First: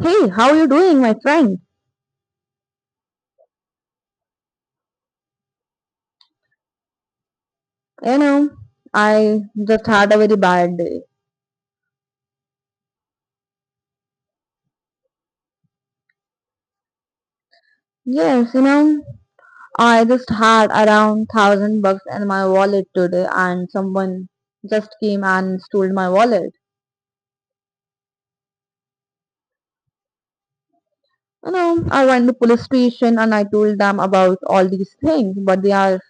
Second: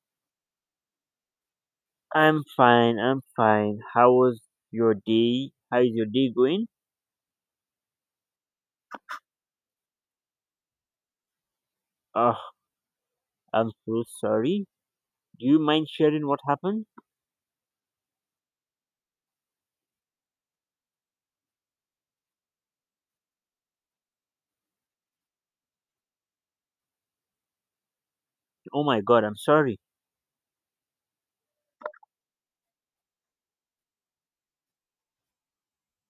Hey, how you doing, my friend? I'm fine. I'm fine. How was your day? How is your day going? You know, I just had a very bad day. Oh, I'm so sorry. Do you mind sharing what happened? Yes, you know, I just had around 1,000 bucks in my wallet today, and someone just came and stole my wallet. Oh my God, I'm sorry. You know, I went to police station and I told them about all these things, but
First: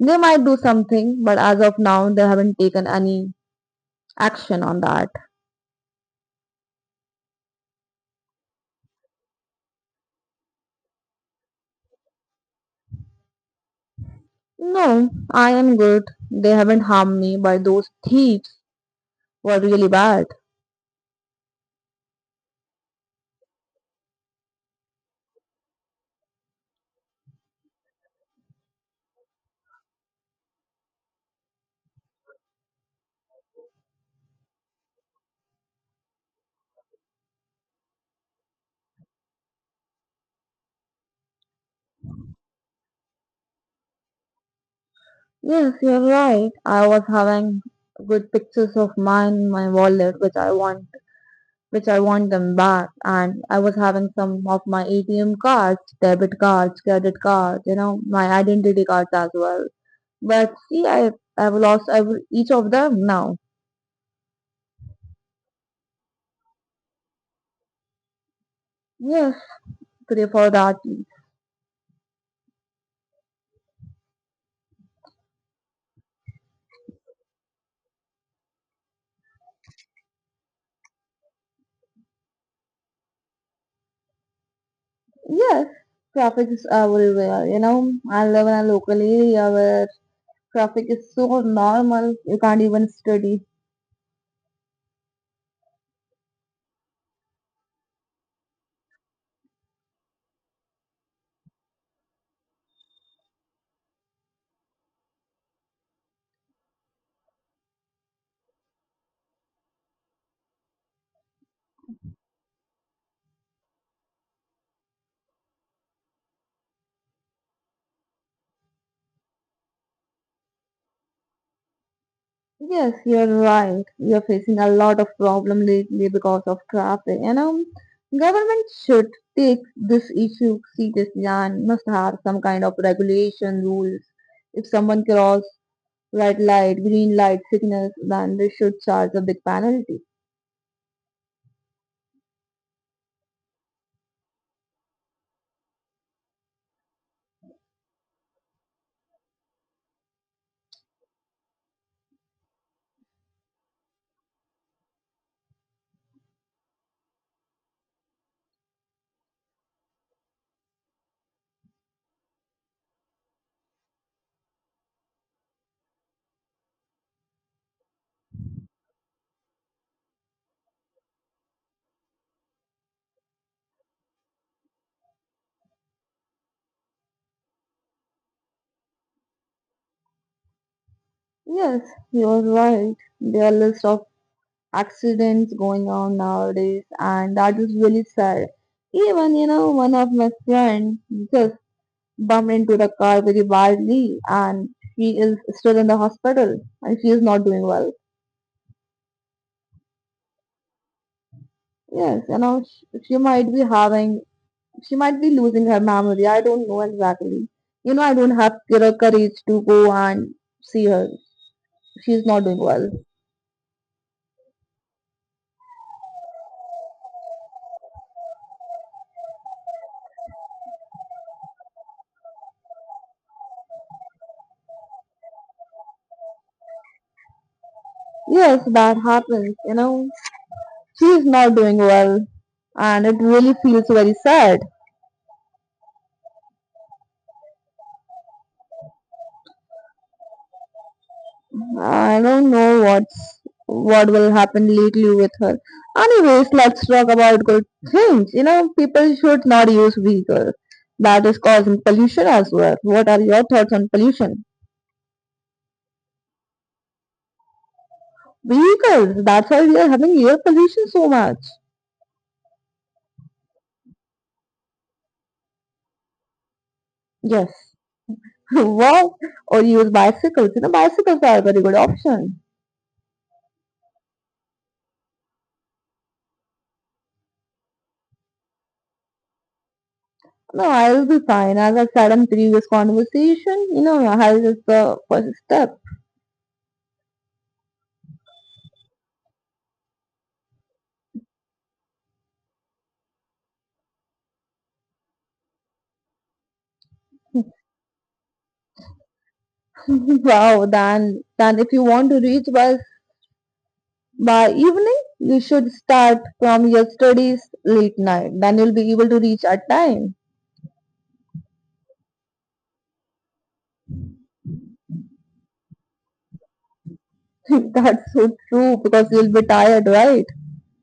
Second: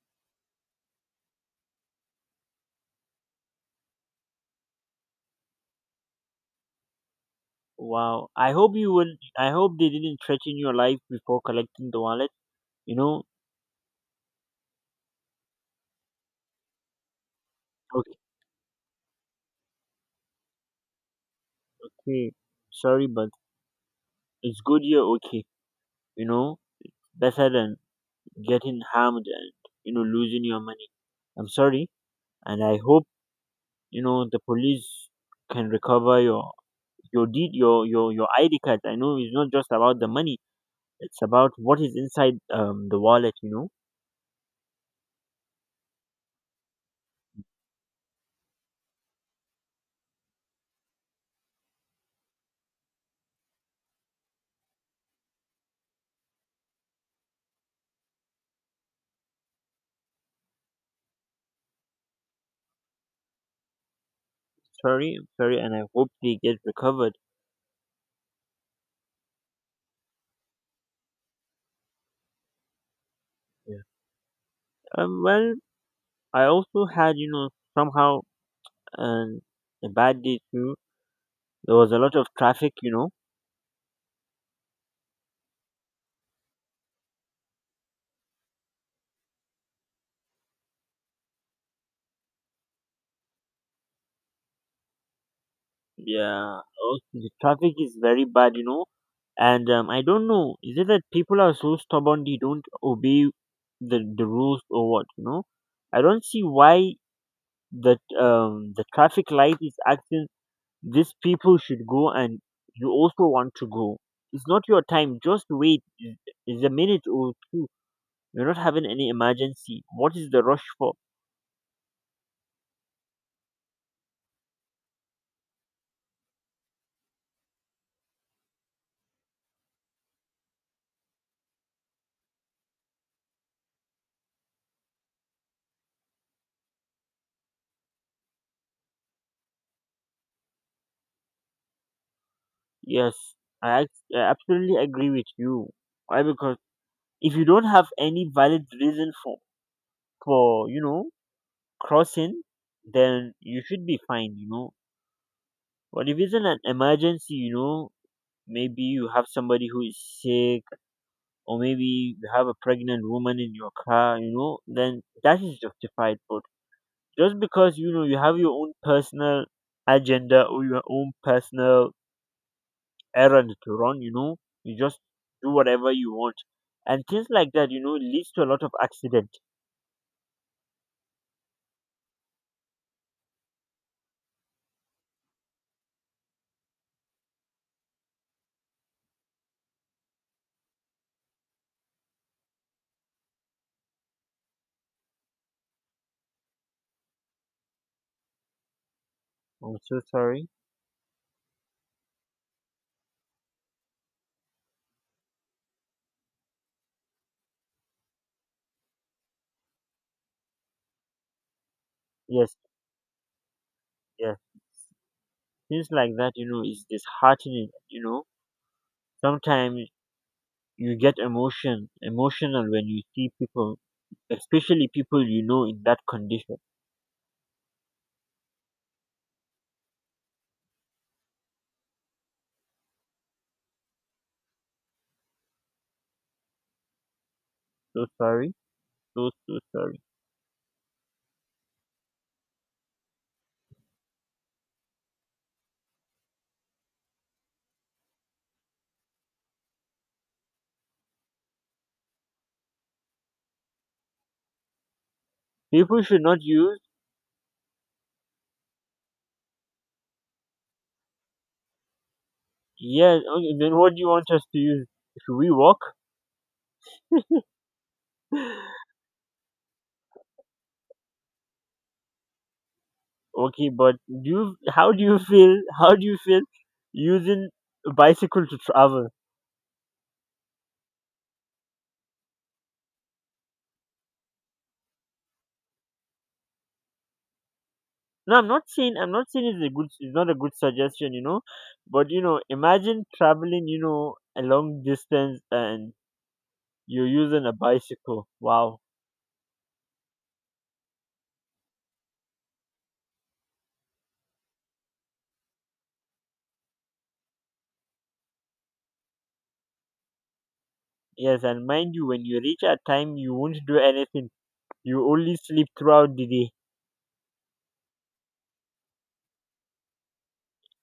they might do something, but as of now, they haven't taken any action on that. Wow. I hope you will. I hope they didn't threaten your life before collecting the wallet. You know. No, I am good. They haven't harmed me, but those thieves were really bad. Okay. Sorry, but it's good you're okay. You know, better than getting harmed and losing your money. I'm sorry, and I hope the police can recover your deed your id card. I know it's not just about the money. It's about what is inside the wallet. Yes, you're right. I was having good pictures of mine in my wallet, which I want them back. And I was having some of my ATM cards, debit cards, credit cards, you know, my identity cards as well. But see, I've lost I've each of them now. Sorry, I'm sorry, and I hope they get recovered. Yes, three or four that. Yeah. Well, I also had somehow, um, a bad day too. There was a lot of traffic. Yes, traffic is everywhere. You know, I live in a local area where traffic is so normal. You can't even study. Yeah, also the traffic is very bad. And I don't know, is it that people are so stubborn they don't obey the rules or what? I don't see why that, the traffic light is acting, these people should go, and you also want to go. It's not your time. Just wait. It's a minute or two. You're not having any emergency. What is the rush for? Yes, you're right. We are facing a lot of problem lately because of traffic, and government should take this issue seriously and must have some kind of regulation rules. If someone cross red light, green light signals, then they should charge a big penalty. Yes, I absolutely agree with you. Why? Because if you don't have any valid reason for for you know crossing, then you should be fine. But if it's an emergency, maybe you have somebody who is sick, or maybe you have a pregnant woman in your car, then that is justified. But just because you have your own personal agenda or your own personal errand to run, you just do whatever you want, and things like that, leads to a lot of accident. Yes, you're right. There are list of accidents going on nowadays, and that is really sad. Even you know, one of my friend just bumped into the car very badly and she is still in the hospital and she is not doing well. I'm so sorry. Yes, you know, she she might be losing her memory. I don't know exactly. You know, I don't have the courage to go and see her. She's not Yes, doing well. yes, things like that, is disheartening. Sometimes you get emotional when you see people, especially people in that condition. Yes, that happens. You know, she is not doing well and it really feels very sad. So sorry, so sorry. I don't know what will happen lately with her. Anyways, let's talk about good things. You know, people should not use vehicles that is causing pollution as well. What are your thoughts on pollution? People should not use. Vehicles. That's why we are having air pollution so much. Yes. Okay, then what do you want us to use? Should we walk? Yes. Walk or use bicycles. You know, bicycles are a very good option. Okay, but do you? How do you feel? How do you feel using a bicycle to travel? No, I'll be fine. As I said in previous conversation, you know, health is the first step. No, I'm not saying. I'm not saying it's a good. It's not a good suggestion. But imagine traveling, a long distance, and you're using a bicycle. Wow. Wow, then if you want to reach by evening, you should start from your studies late night. Then you'll be able to reach at time. Yes, and mind you, when you reach a time, you won't do anything. You only sleep throughout the day. That's so true because you'll be tired, right?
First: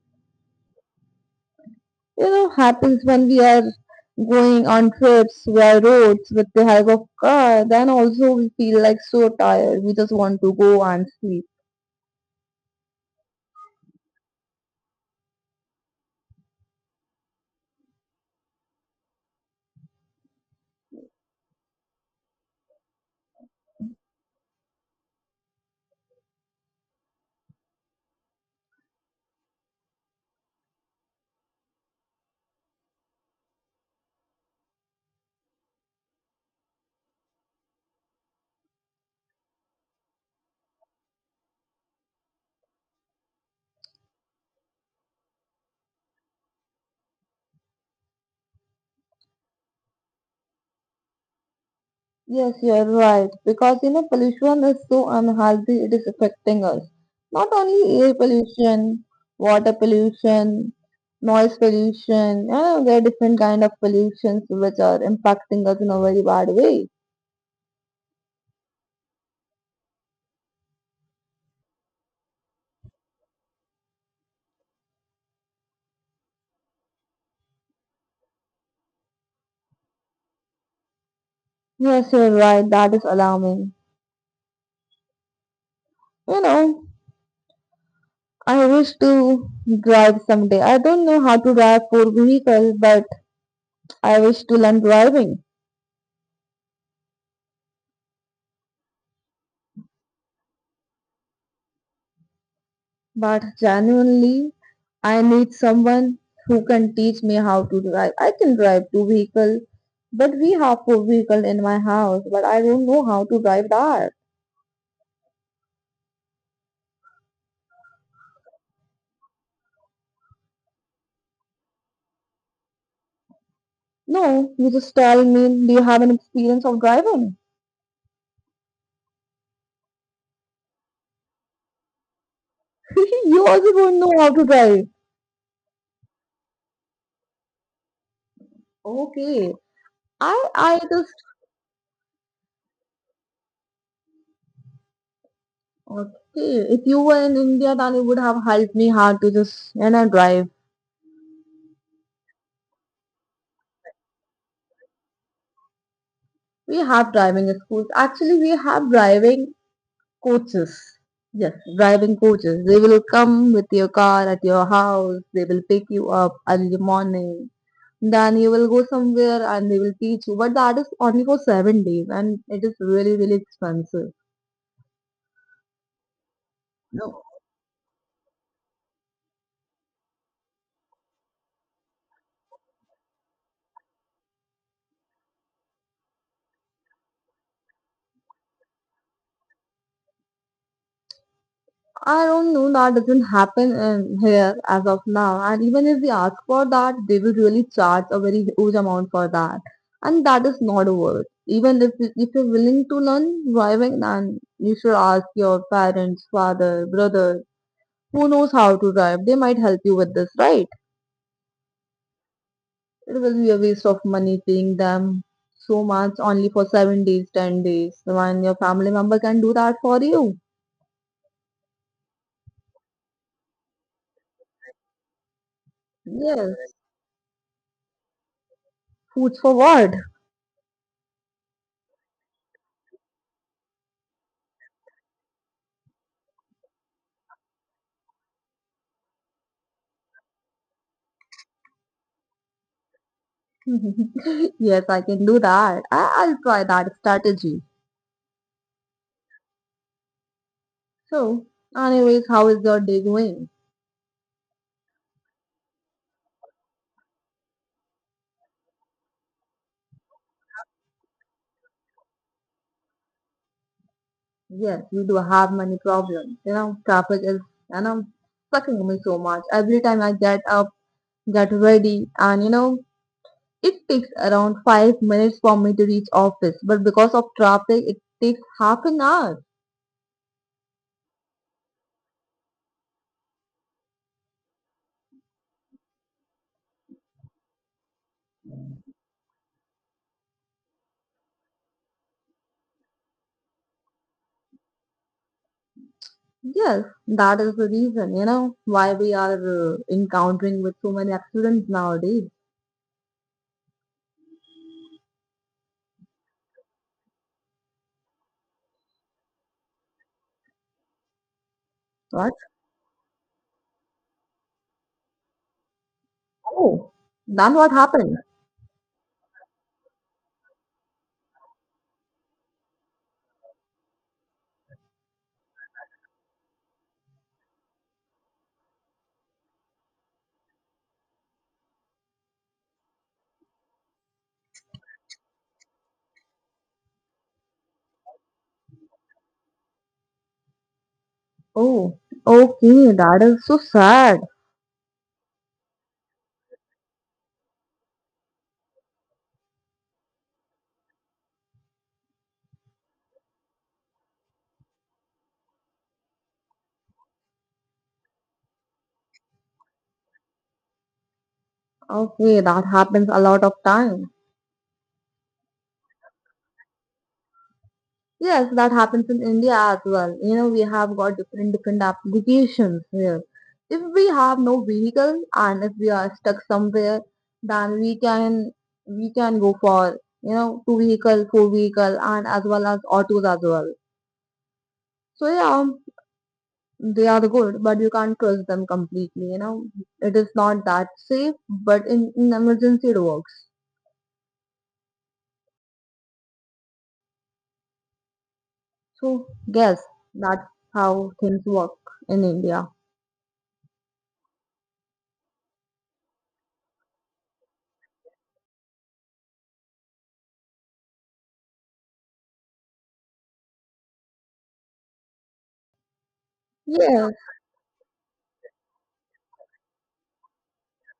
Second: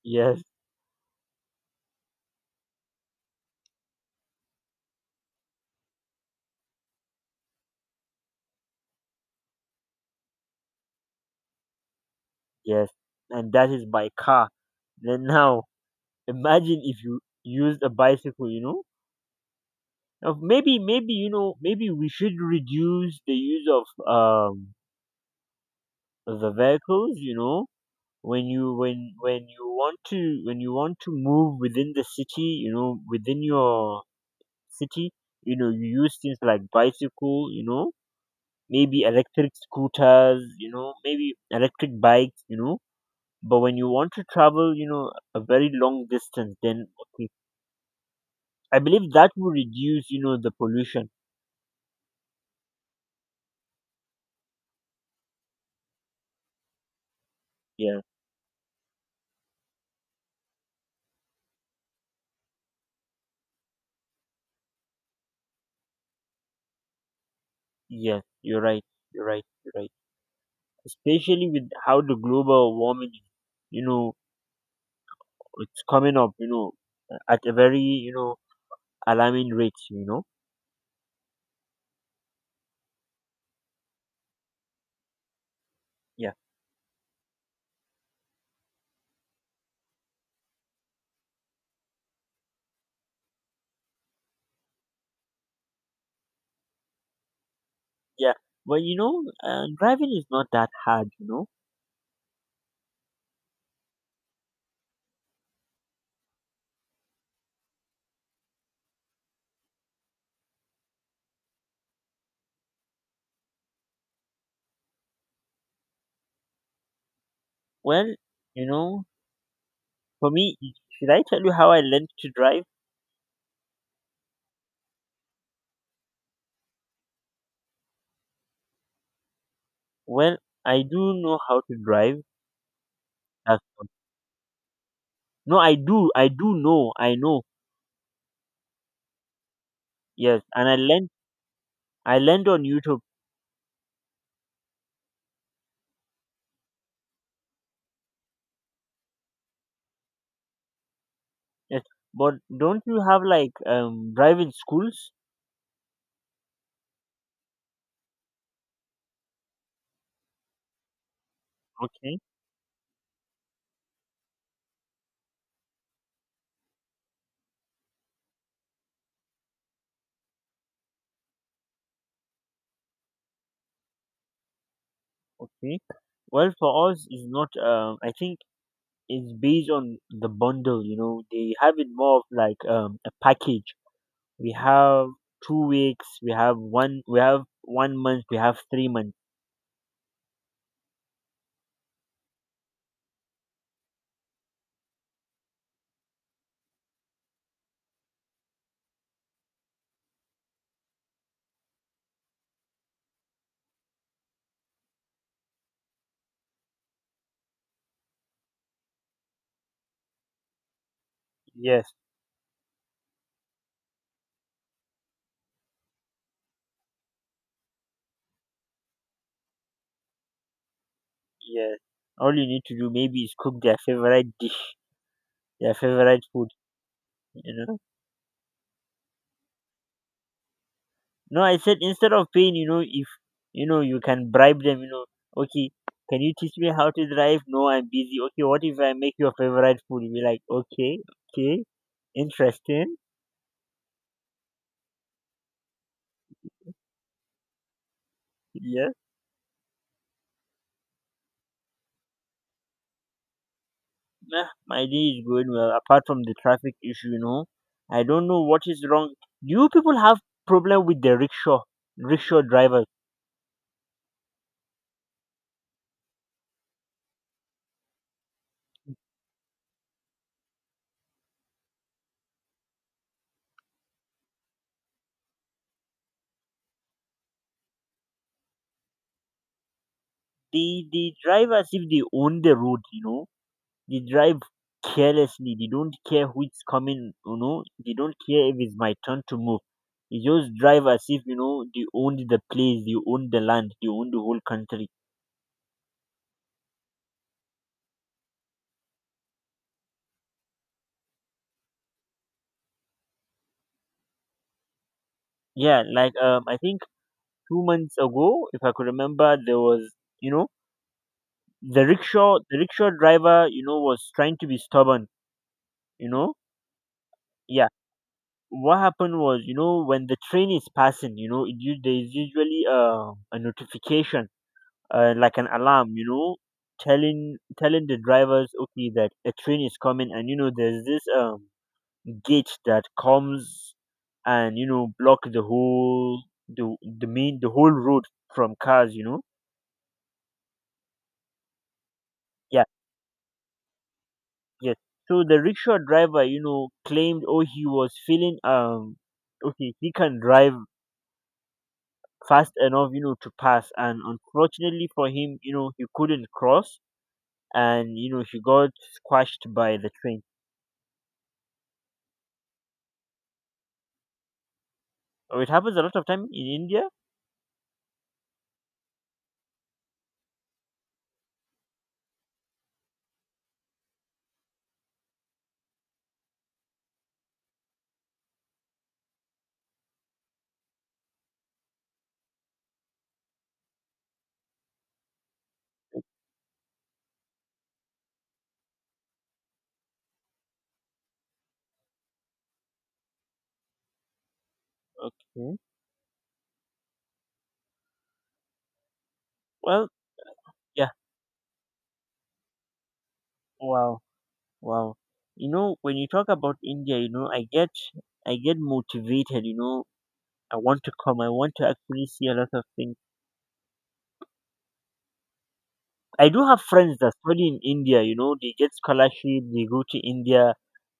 Yes. You know, happens when we are going on trips via roads with the help of car. Then also we feel like so tired. We just want to go and sleep. Yes, and that is by car. Then now, imagine if you used a bicycle. Now, maybe maybe maybe we should reduce the use of the vehicles. When you when you want to when you want to move within the city. Within your city. You use things like bicycle. Maybe electric scooters. Maybe electric bikes. But when you want to travel, a very long distance, then okay. I believe that will reduce, the pollution. Yes, you're right. Because you know, pollution is so unhealthy, it is affecting us. Not only Yeah, air pollution, water pollution, noise pollution, there are different kind of pollutions which are impacting us in a very bad way. yeah, you're right, you're right, you're right. Especially with how the global warming, you know, it's coming up, at a very, alarming rate. Yes, you're right. That is alarming. Yeah, You know, I wish to drive someday. I don't know how to drive four vehicles, but I wish to learn driving. yeah. Well, driving is not that hard. But genuinely, I need someone who can teach me how to drive. I can drive two vehicle, but we have four vehicle in my house, but I don't know how to drive that. Well, you know, for me, should I tell you how I learned to drive? No, you just tell me, do you have an experience of driving? Well, I do know how to drive. You That's also don't know how to drive. No, I do know, I know. Okay. Yes, I and I I learned, just I learned on YouTube. okay. If you were in India then you would have helped me how to just drive. Yes, but don't you have like driving schools? We have driving schools. Actually we have driving coaches. Yes, driving Okay, coaches. They will come with your car at your house. They will pick you up early morning. Then you will go somewhere and they will teach you. But that is only for 7 days and it is really, really expensive. okay. Well, for us, No, it's not. I think it's based on the bundle. They have it more of like a package. We have 2 weeks. We have one. We have one month. We have 3 months. I don't know. That doesn't happen in here as of now. And even if we ask for that, they will really charge a very huge amount for that. And that is not worth. Even if you're willing to learn driving, then you should ask your parents, father, brother, who knows how to drive? They might help you with this, right? Yes, It will be a waste of money paying them so much only for 7 days, 10 days, when your family member can do that for you. yes. All you need to do maybe is cook their favorite dish, their favorite food. Yes, You know. foods for what? No, I said instead of paying, if you know you can bribe them, okay, can you teach me how to drive? No, I'm busy. Okay, what if I make your favorite food? You'll be like, okay, okay, interesting. Yes, I can do that. I'll try that strategy. Yes, So, anyways, how is your day going? nah, my day is going well. Apart from the traffic issue, I don't know what is wrong. Do you people have problem with the rickshaw drivers? Yes, you do have many problems. You know, traffic is, you know, sucking me so much. Every time I get up, get ready, and it takes around 5 minutes for me to reach office, but because of traffic, it takes half an hour. They drive as if they own the road, they drive carelessly. They don't care who is coming. They don't care if it's my turn to move. They just drive as if they owned the place, they own the land, they own the whole country. Yes, that is the reason, you know, why we are encountering with so many accidents nowadays. Yeah, like I think 2 months ago, if I could remember, there was you know the What? rickshaw, the rickshaw driver, was trying to be stubborn. You know, Oh, then yeah. what happened? What happened was, when the train is passing, there is usually a notification, like an alarm, telling the drivers, okay, that a train is coming, and there's this gate that comes and block the whole road from cars. Oh, Yeah, okay, that is so sad. yes. So the rickshaw driver, claimed, oh, he was feeling okay, he can drive fast enough, to pass, and unfortunately for him, he couldn't cross, and he got squashed by the train. Okay, that happens a lot of time. Or it happens a lot of time in India. Yes, that happens in India as well. You know, we have got different different applications here. If we have no vehicle and if we are stuck somewhere, then we can go for you know two vehicle, four vehicle, and as well as autos as well. So yeah, they are good, but you can't trust them completely. You know, it is not that safe, but in emergency it works. Okay. So yes, Well, that's yeah. how things work in India. Wow. Wow. When you talk about India, I get motivated, I want to come. I want to actually see a lot of things. I do have friends Yes. that study in India, they get scholarship, they go to India.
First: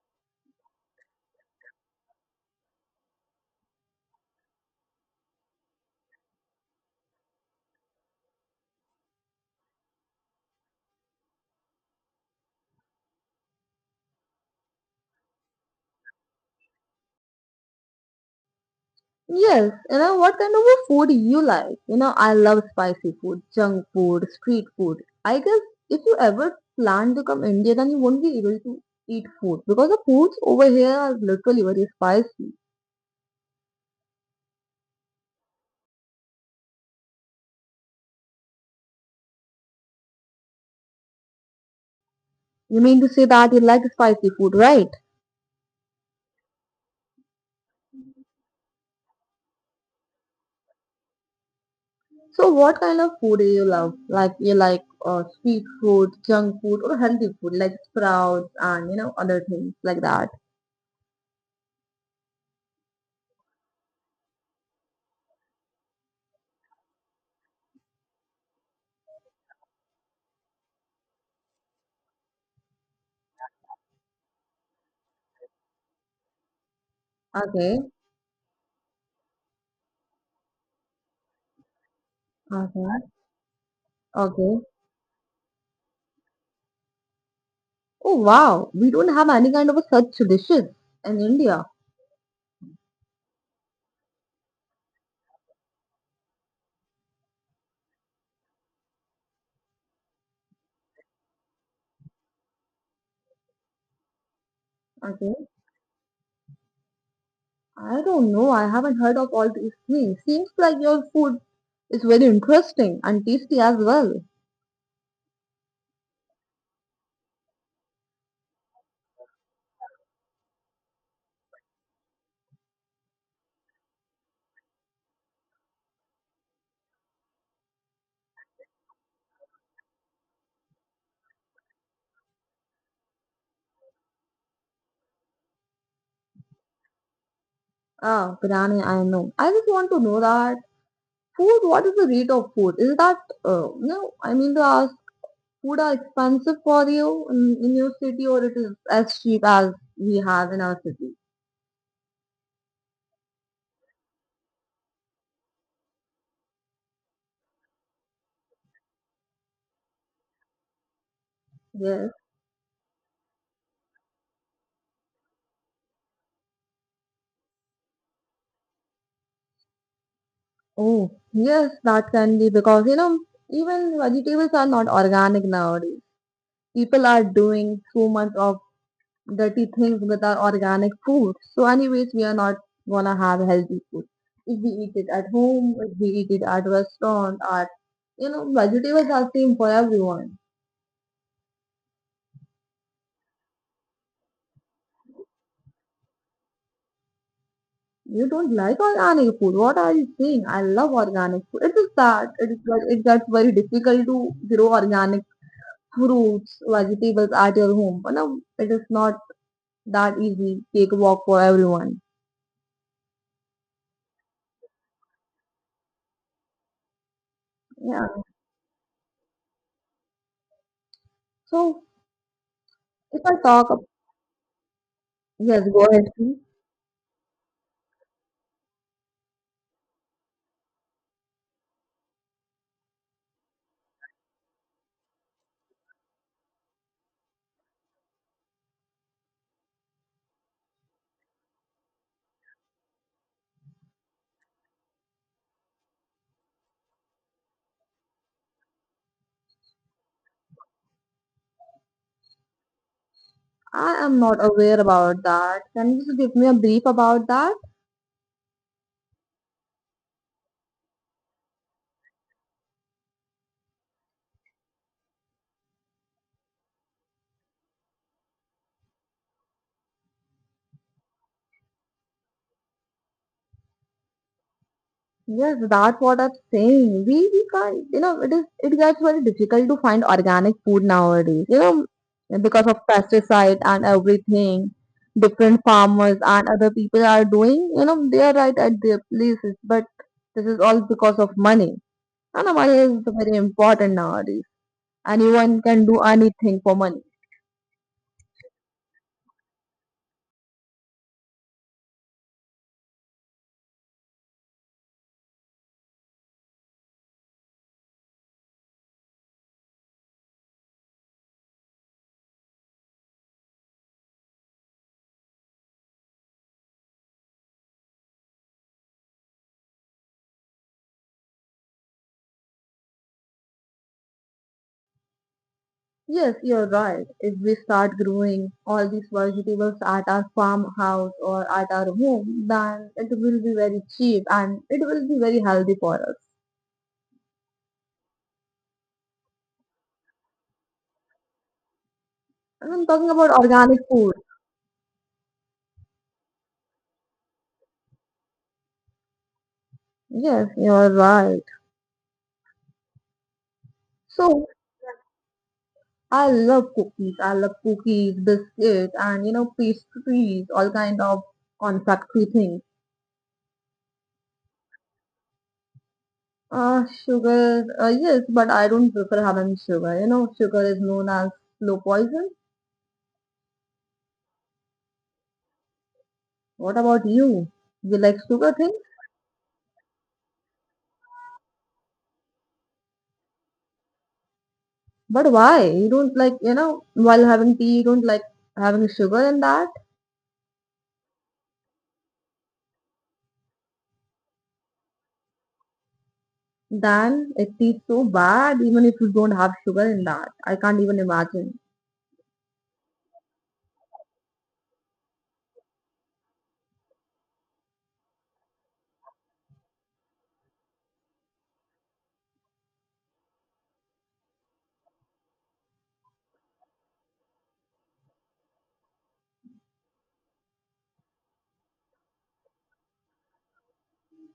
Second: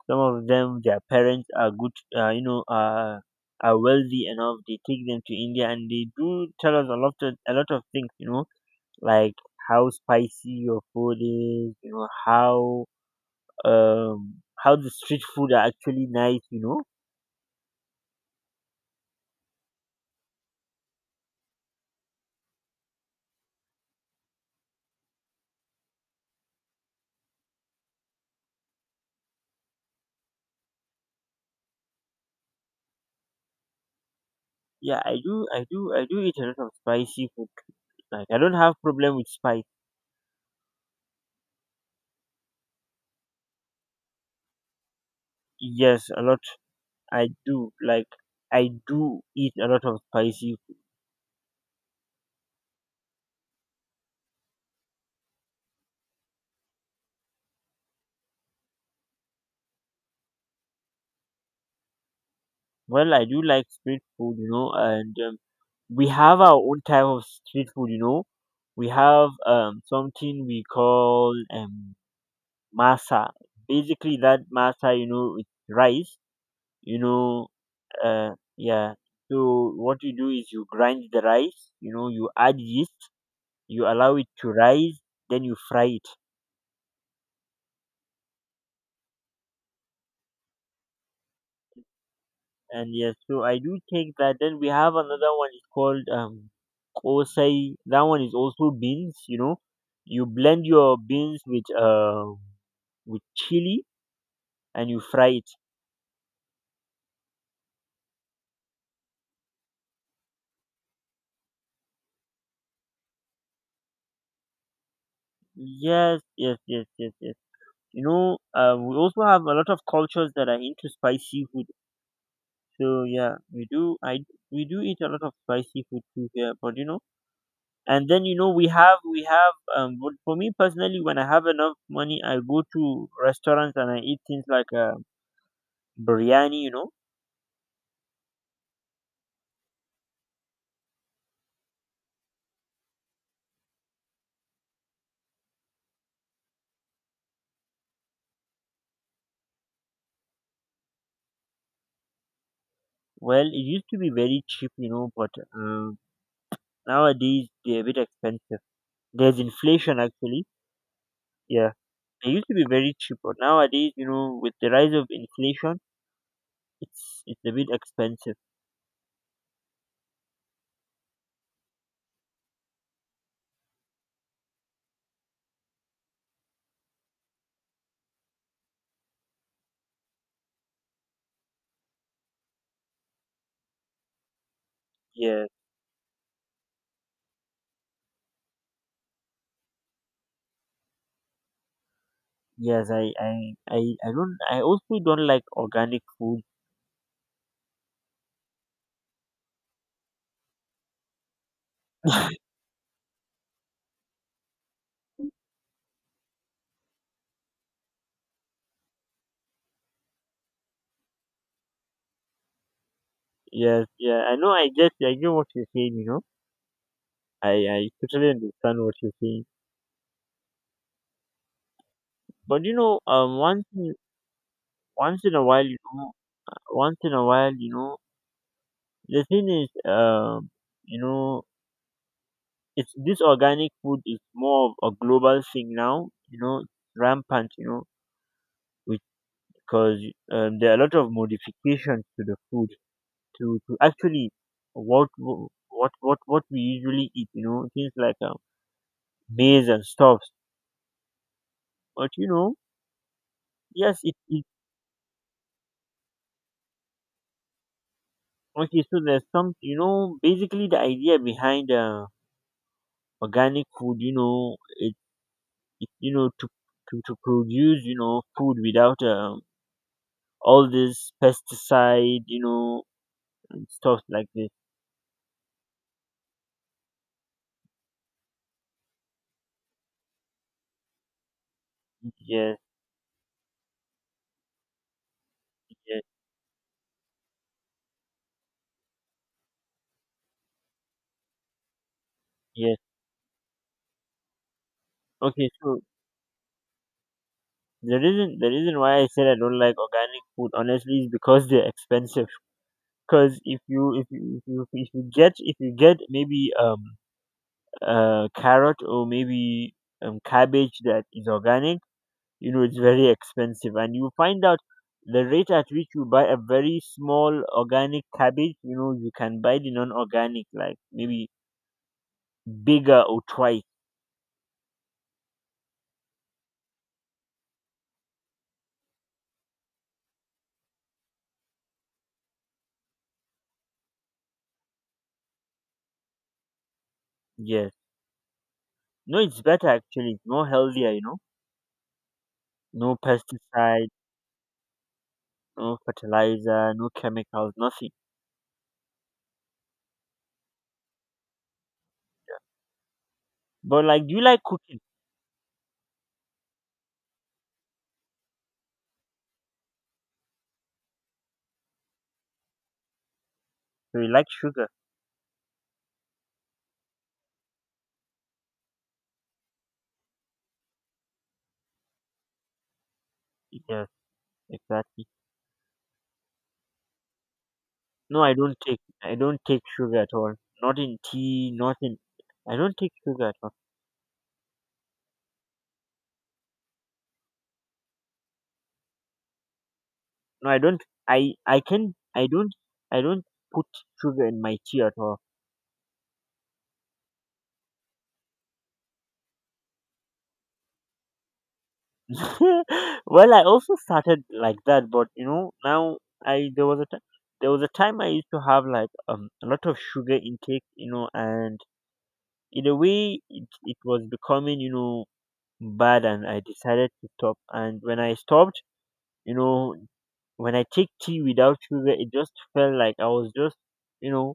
Some of them their parents are uh, you know, uh are wealthy enough, they take them to India, and they do tell us a lot of things, like how spicy your food is, um how the street food are actually nice. Yes, you know, what kind of a food you like? You know, I love spicy food, junk food, street food. I guess if you ever plan to come India, then you won't be able to eat food because the foods over here are literally very spicy. Yeah, I do eat a lot of spicy food, like, I don't have problem with spice. You mean to say that you like spicy food, right? Yes, a lot. i do like I do eat a lot of spicy food. So what kind of food do you love? Like you like street food, junk food, or healthy food like sprouts and you know other things like that. Well, I do like street food and, we have our own type of street food. We have something we call, masa. Basically that masa, it's rice. you know Okay, yeah, so what you do is you grind the rice, you add okay, yeast, you allow it to okay. rise, then you fry it. Oh wow, we don't have any kind of a such dishes in India. And yes, so I do take that. Then we have another one, it's called kosai. That one is also beans, you blend your beans with chili and you fry Okay. it. I don't know. I haven't heard of all these things. Seems like your food is very interesting and tasty as well. Yes, yes, yes, yes, yes. We also have a lot of cultures that are into spicy food. So yeah, we do. I We do eat a lot of spicy food too here, but and then we have But for me personally, when I have enough money, I go to restaurants and I eat things like, biryani. Ah, biryani, I know. I just want to know that food, what is the rate of food? Is that, no, I mean, the food are expensive for you in your city or it is as cheap as we have in our city? Well, it used to be very cheap, but nowadays they're a bit expensive. There's inflation actually. Yeah, Yes. they used to be very cheap, but nowadays with the rise of inflation, it's a bit expensive. Oh, yes, that can be because, you know, even vegetables are not organic nowadays. People are doing so much of dirty things with our organic food. So, anyways, we are not gonna have healthy food. If we eat it at Yeah. home, if we eat it at restaurant, at you know, vegetables are same for everyone. Yes, I don't. I also don't like organic food. You don't like organic food. What are you saying? I love organic food. It is that it is that it gets very difficult to grow organic fruits, vegetables at your home. But no, it is not that easy. Take a walk for everyone. Yes, yeah. I know. I get. I know what you're saying. I Yeah. totally understand what you're saying. So But if I talk, ab- once in a while, yes, go ahead. Once in a while, you know, the thing is, you know, it's this organic food is more of a global thing now. Rampant. Because there are a lot of modifications to the food, to actually what w- what we usually eat. Things like, maize and stuffs. But I yes, it, am not it aware about that. Can you just give me a brief about that? okay. So there's some. Basically the idea behind, organic food. It to produce, food without, all this pesticide. And stuff like this. Yes, that's what I'm saying. We can't you know, it gets very difficult to find organic food nowadays. You know, Yes, because of pesticide and everything, different yes, farmers and other people are doing, you know, they are right at their places, but this is all because of money. And money yes. is very important nowadays. Okay, Anyone so can do anything for money. the reason why I said I don't like organic food honestly is because they're expensive. Because if you if you if you if you get maybe carrot or maybe cabbage that is organic, you know it's very expensive, and you find out the rate at which you buy a very small organic cabbage, you know you can buy the non-organic like maybe bigger or twice. Yes, you're right. If we start growing all these vegetables at our farmhouse or at our home, then it will be very cheap and it will be very healthy for us. Yes, no, it's better actually. It's more healthier, you know. And I'm No talking about organic pesticide, food. no fertilizer, no chemicals, nothing. Yes, you're right. But like, do you like So cooking? I love cookies. I love cookies, biscuits, and you know pastries, all kind of confectionery things. Do you like sugar? Sugar, yes, but I don't prefer having sugar. You know, sugar is known as slow poison. Yes, exactly. What about you? You like No, sugar? I don't take sugar at all. Not in tea, not in I don't take sugar at all. But why? You don't like, you know, while having tea, you don't like having sugar in that? No, I don't I can I don't put sugar in my tea at all. Then it tastes so bad even if you don't have sugar in that. I can't even imagine. Well, I also started like that, but you know, now I there was a time I used to have like a lot of sugar intake, you know, and in a way it was becoming, you know, bad, and I decided to stop, and when I stopped, you know, when I take tea without sugar, it just felt like I was just, you know,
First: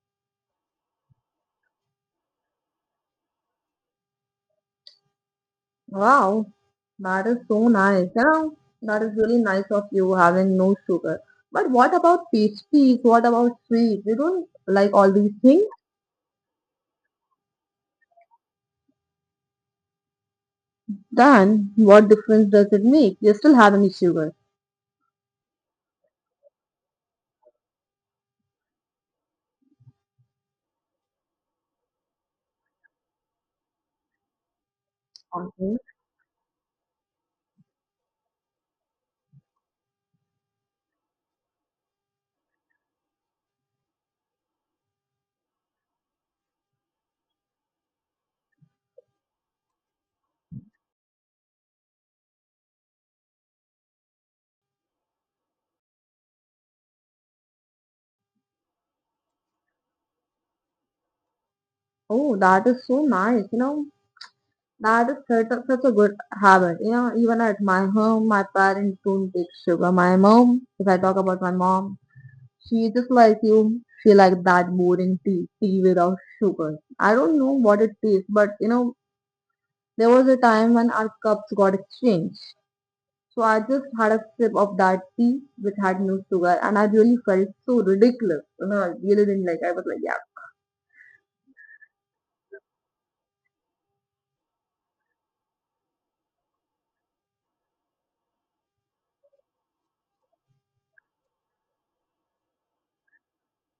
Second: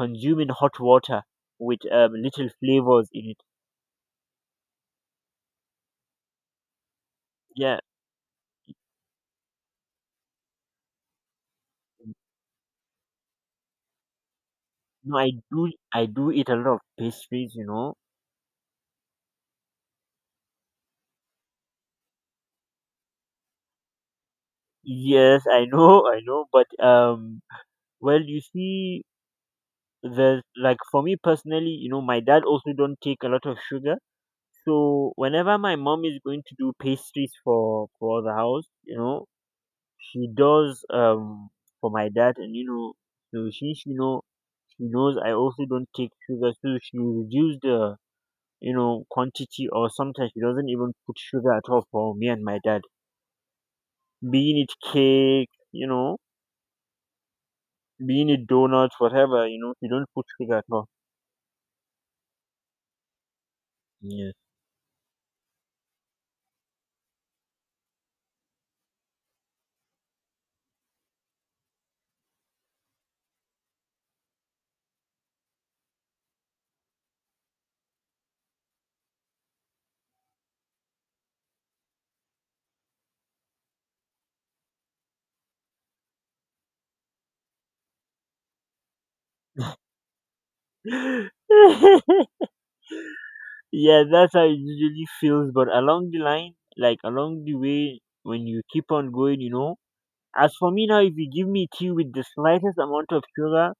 consuming hot water with little flavors in it. Wow, that is so Yeah, nice. You know, that is really nice of you having no sugar. But what about pastries? What about sweets? You don't like all no, these things? I do eat a lot of pastries, you know. Then what difference does it make? You're still having sugar. Yes, I know, I know, but well, you see, there's like for me personally, you know, my dad also don't take a lot of sugar. So whenever Okay. my mom is going to do pastries for the house, you know, she does for my dad, and you know so she she know she knows I also don't take sugar, so she reduced the, you know, quantity, or sometimes she doesn't even put sugar at all for me and my dad. Being it cake, you know, being it donuts, whatever, you know, she don't put sugar at all. Oh, that is so nice. You know, Yeah. that is such a, such a good habit. You know, even at my home, my parents don't take sugar. My mom, if I talk about my mom, she just like you, she like that boring tea, tea without sugar. I don't know what it tastes, but you know, there was a time when our cups got exchanged. So I just had a sip of that tea which had no sugar, and I really felt so ridiculous. You know, I really didn't like. I was like, yeah, Yeah, that's how it usually feels. But along the line, like along the way, when you keep on going, you know, as for me now, if you give me tea with the slightest amount of sugar,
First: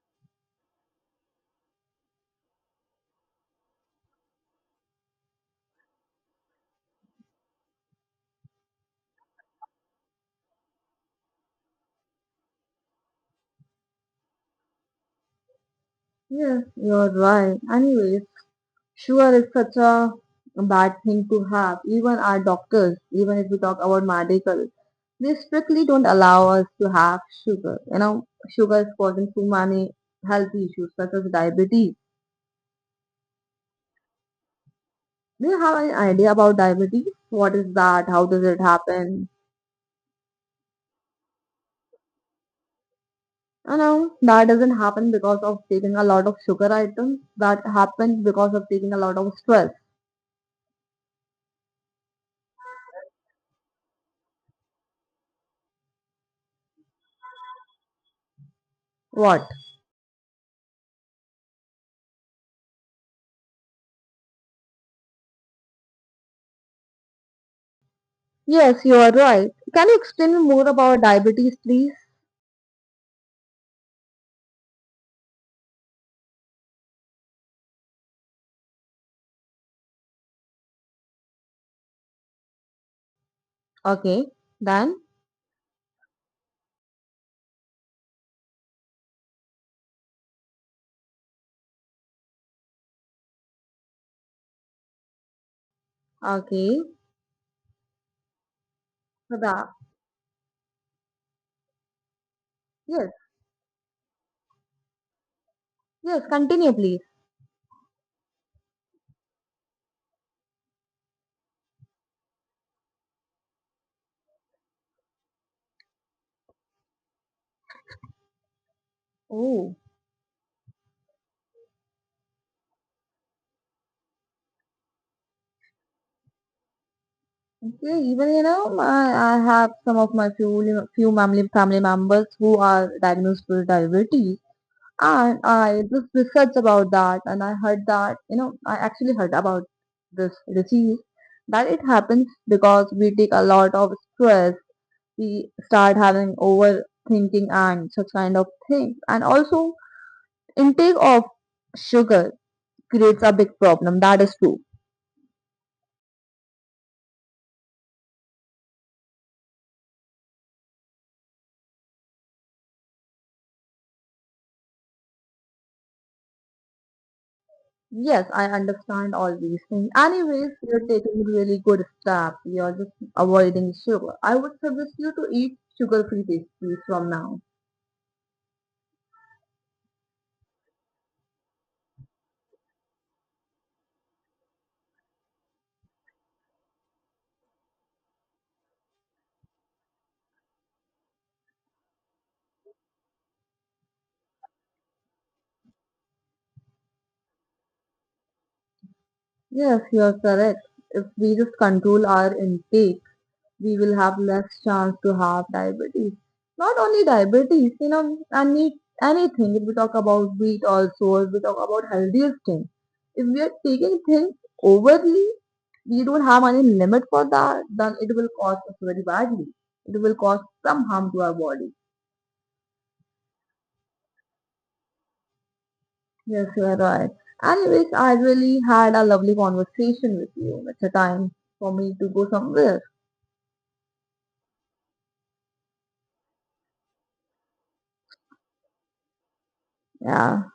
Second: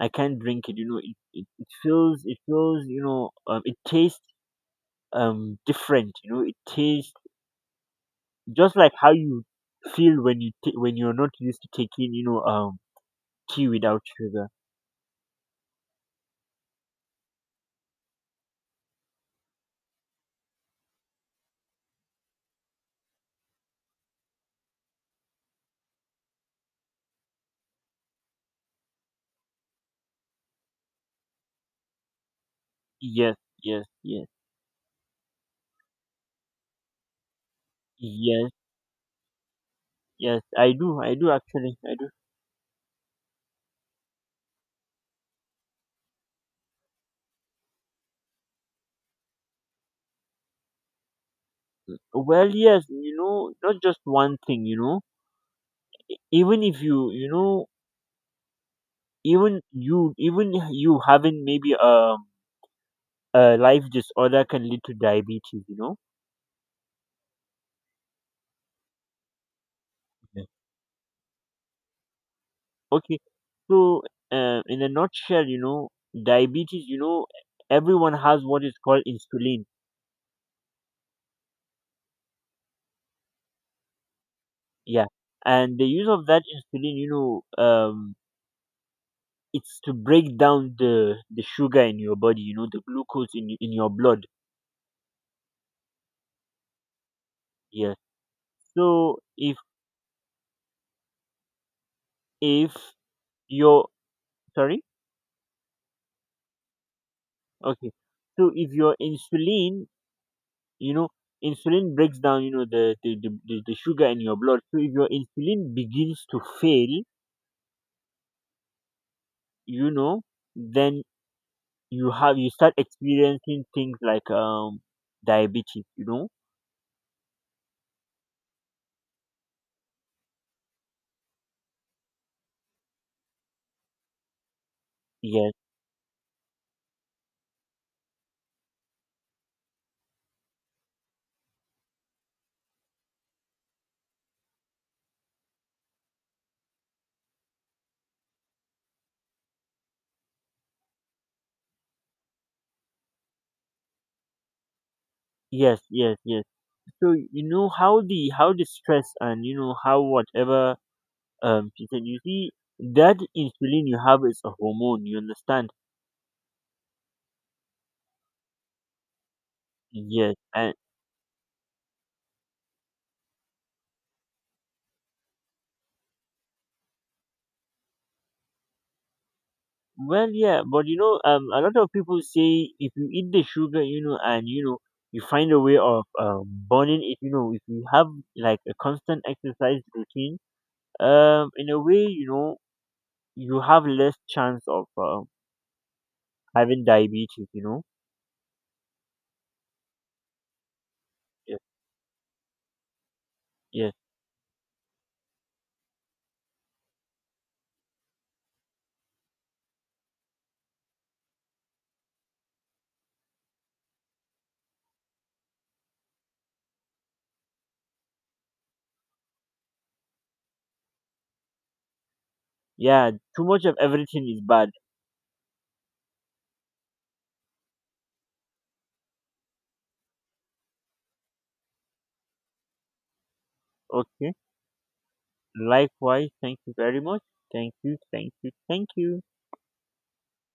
I can't drink it. You know, it feels, you know, it tastes different. You know, it tastes just like how you feel when you ta when you're not used to taking, you know, tea without sugar. yes, you're right. Anyways. Sure, it's such a bad thing to have. Even our doctors, even if we talk about medical, they strictly don't allow us to have sugar. You know, sugar is causing so many health issues such as diabetes. Yes, yes, yes, Do you have any idea about diabetes? What is that? How does yes, it happen? yes. I do actually, I do. You know, that doesn't happen because of taking a lot of sugar items. That happens because of taking a lot of stress. Well, yes, you know, not just one thing. You know, even if you you know What? Even you having maybe a life disorder can lead to diabetes, you know. Yes, you are right. Can you explain me more about diabetes, please? Okay. So, in a nutshell, you know, diabetes, you know, everyone has what is called insulin. Okay, then. Yeah. And the use of that insulin, you know, it's to break down the sugar in your body, you know, the glucose in, in your blood. Okay. Yeah. So Prada. if Yes, your, sorry? yes, continue, please. Okay. So if your insulin, you know, insulin breaks down, you know, the sugar in your blood. So if your insulin begins to fail, Oh, you know, then you start experiencing things like diabetes, you know. okay. Even you know, I have some of my few family members who are diagnosed with diabetes, and yes I just researched about that, and I heard that you know, I actually heard about this disease that it happens because we take a lot of stress, we start having overthinking and such kind of things, and also intake of sugar creates a big problem. That is true. Yes. So you know how the, stress and you know how, whatever she said, you see that insulin you have is a hormone, you understand? Yes, I understand all these things. Yes, Anyways, and you're taking really good steps. You're just avoiding sugar. I would suggest you to eat sugar-free pastries from now. well, yeah, but you know, a lot of people say if you eat the sugar, you know, and you know, you find a way of burning it, you know, if you have like a constant exercise routine, in a way, you know, you have less chance of having diabetes, you know? Yes, you're correct. If we just Yes. control our intake, we Yes. will have less chance to have diabetes. Not only diabetes, you know, anything. If we talk about wheat also, if we talk about healthier things, if we are taking things overly, we don't have any limit for that, then it will cost us very badly. It will cause some harm to our body. Yeah, too much of everything is bad. Yes, you are right. Anyways, I really had a lovely conversation with you. It's a time for me to go somewhere. Okay. Likewise, thank you very much. Thank you, thank you, thank you. Yeah.